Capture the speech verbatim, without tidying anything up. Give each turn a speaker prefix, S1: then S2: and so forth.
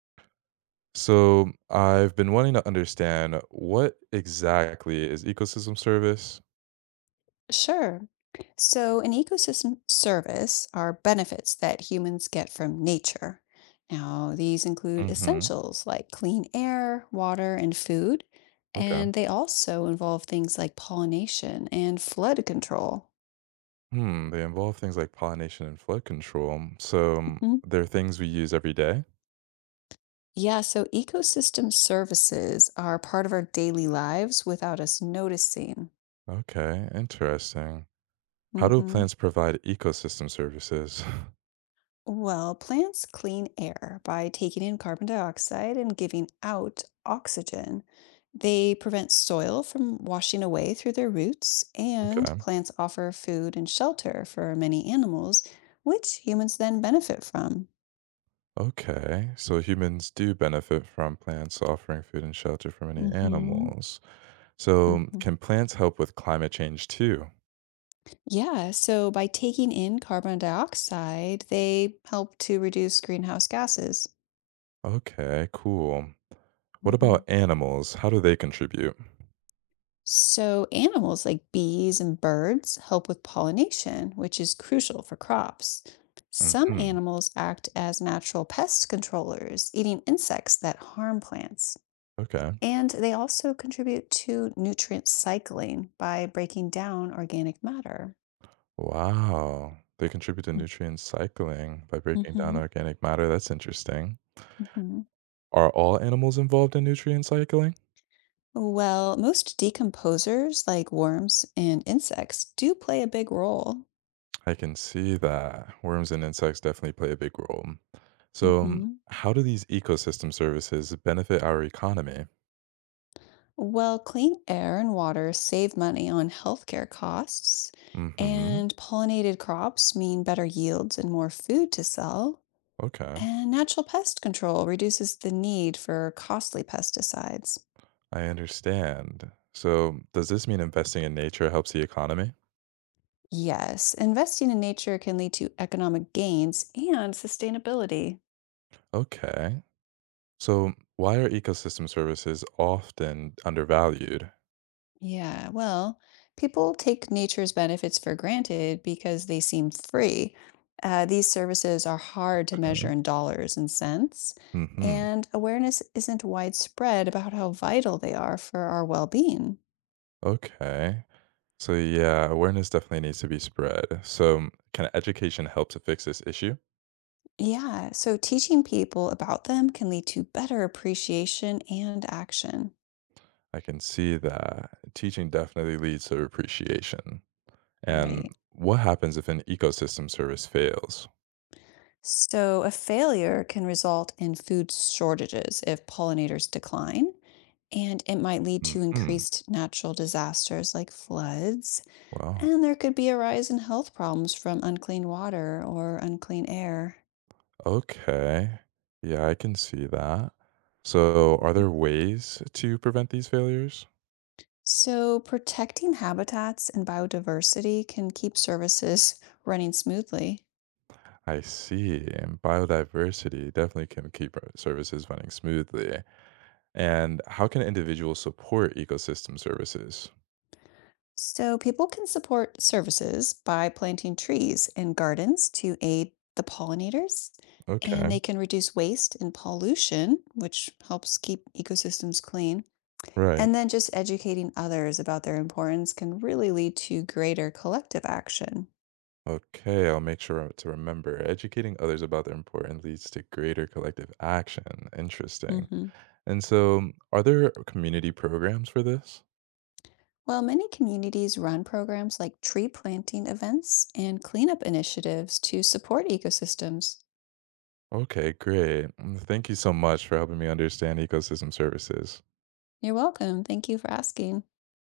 S1: So I've been wanting to understand what exactly is ecosystem service?
S2: Sure. So, an ecosystem service are benefits that humans get from nature. Now, these include
S1: hmm
S2: essentials like clean air, water, and food,
S1: Okay.
S2: and they also involve things like pollination and flood control.
S1: Hmm. They involve things like pollination and flood control. So um,
S2: Mhm.
S1: they're things we use every day.
S2: Yeah, so ecosystem services are part of our daily lives without us noticing.
S1: Okay. Interesting. How do
S2: Mhm.
S1: plants provide ecosystem services?
S2: Well, plants clean air by taking in carbon dioxide and giving out oxygen. They prevent soil from washing away through their roots, and
S1: okay.
S2: plants offer food and shelter for many animals, which humans then benefit from.
S1: Okay. So humans do benefit from plants offering food and shelter for many
S2: Hmm.
S1: animals. So um,
S2: Hmm.
S1: can plants help with climate change too?
S2: Yeah, so by taking in carbon dioxide, they help to reduce greenhouse gases.
S1: Okay, cool. What
S2: Mhm.
S1: about animals? How do they contribute?
S2: So, animals like bees and birds help with pollination, which is crucial for crops. Some
S1: Mhm.
S2: animals act as natural pest controllers, eating insects that harm plants.
S1: Okay.
S2: And they also contribute to nutrient cycling by breaking down organic matter.
S1: Wow. They contribute to nutrient cycling by breaking down
S2: Mm-hmm.
S1: organic matter. That's interesting.
S2: Hmm.
S1: Are all animals involved in nutrient cycling?
S2: Well, most decomposers, like worms and insects, do play a big role.
S1: I can see that. Worms and insects definitely play a big role. So, um,
S2: Mm-hmm.
S1: how do these ecosystem services benefit our economy?
S2: Well, clean air and water save money on healthcare costs,
S1: Mhm.
S2: and pollinated crops mean better yields and more food to sell,
S1: Okay.
S2: and natural pest control reduces the need for costly pesticides.
S1: I understand. So, does this mean investing in nature helps the economy?
S2: Yes, investing in nature can lead to economic gains and sustainability.
S1: Okay. So, why are ecosystem services often undervalued?
S2: Yeah, well, people take nature's benefits for granted because they seem free. Uh, these services are hard to
S1: Okay.
S2: measure in dollars and cents,
S1: hmm
S2: and awareness isn't widespread about how vital they are for our well-being.
S1: Okay. So, yeah, awareness definitely needs to be spread. So, can education help to fix this issue?
S2: Yeah, so teaching people about them can lead to better appreciation and action.
S1: I can see that teaching definitely leads to appreciation. And
S2: Right.
S1: what happens if an ecosystem service fails?
S2: So, a failure can result in food shortages if pollinators decline, and it might lead to
S1: Hmm.
S2: increased natural disasters like floods,
S1: Well,
S2: and there could be a rise in health problems from unclean water or unclean air.
S1: okay. Yeah, I can see that. So, are
S2: Mhm.
S1: there ways to prevent these failures?
S2: So, protecting habitats and biodiversity can keep services running smoothly.
S1: I see. And biodiversity definitely can keep our services running smoothly. And how can individuals support ecosystem services?
S2: So, people can support services by planting trees in gardens to aid the pollinators, and
S1: Okay,
S2: they can reduce waste and pollution, which helps keep ecosystems clean.
S1: right.
S2: And then just educating others about their importance can really lead to greater collective action.
S1: Okay, I'll make sure to remember educating others about their importance leads to greater collective action. Interesting.
S2: Mhm.
S1: And so, are there community programs for this?
S2: Well, many communities run programs like tree planting events and cleanup initiatives to support ecosystems.
S1: Okay, great. Mm, thank you so much for helping me understand ecosystem services.
S2: You're welcome. Thank you for asking.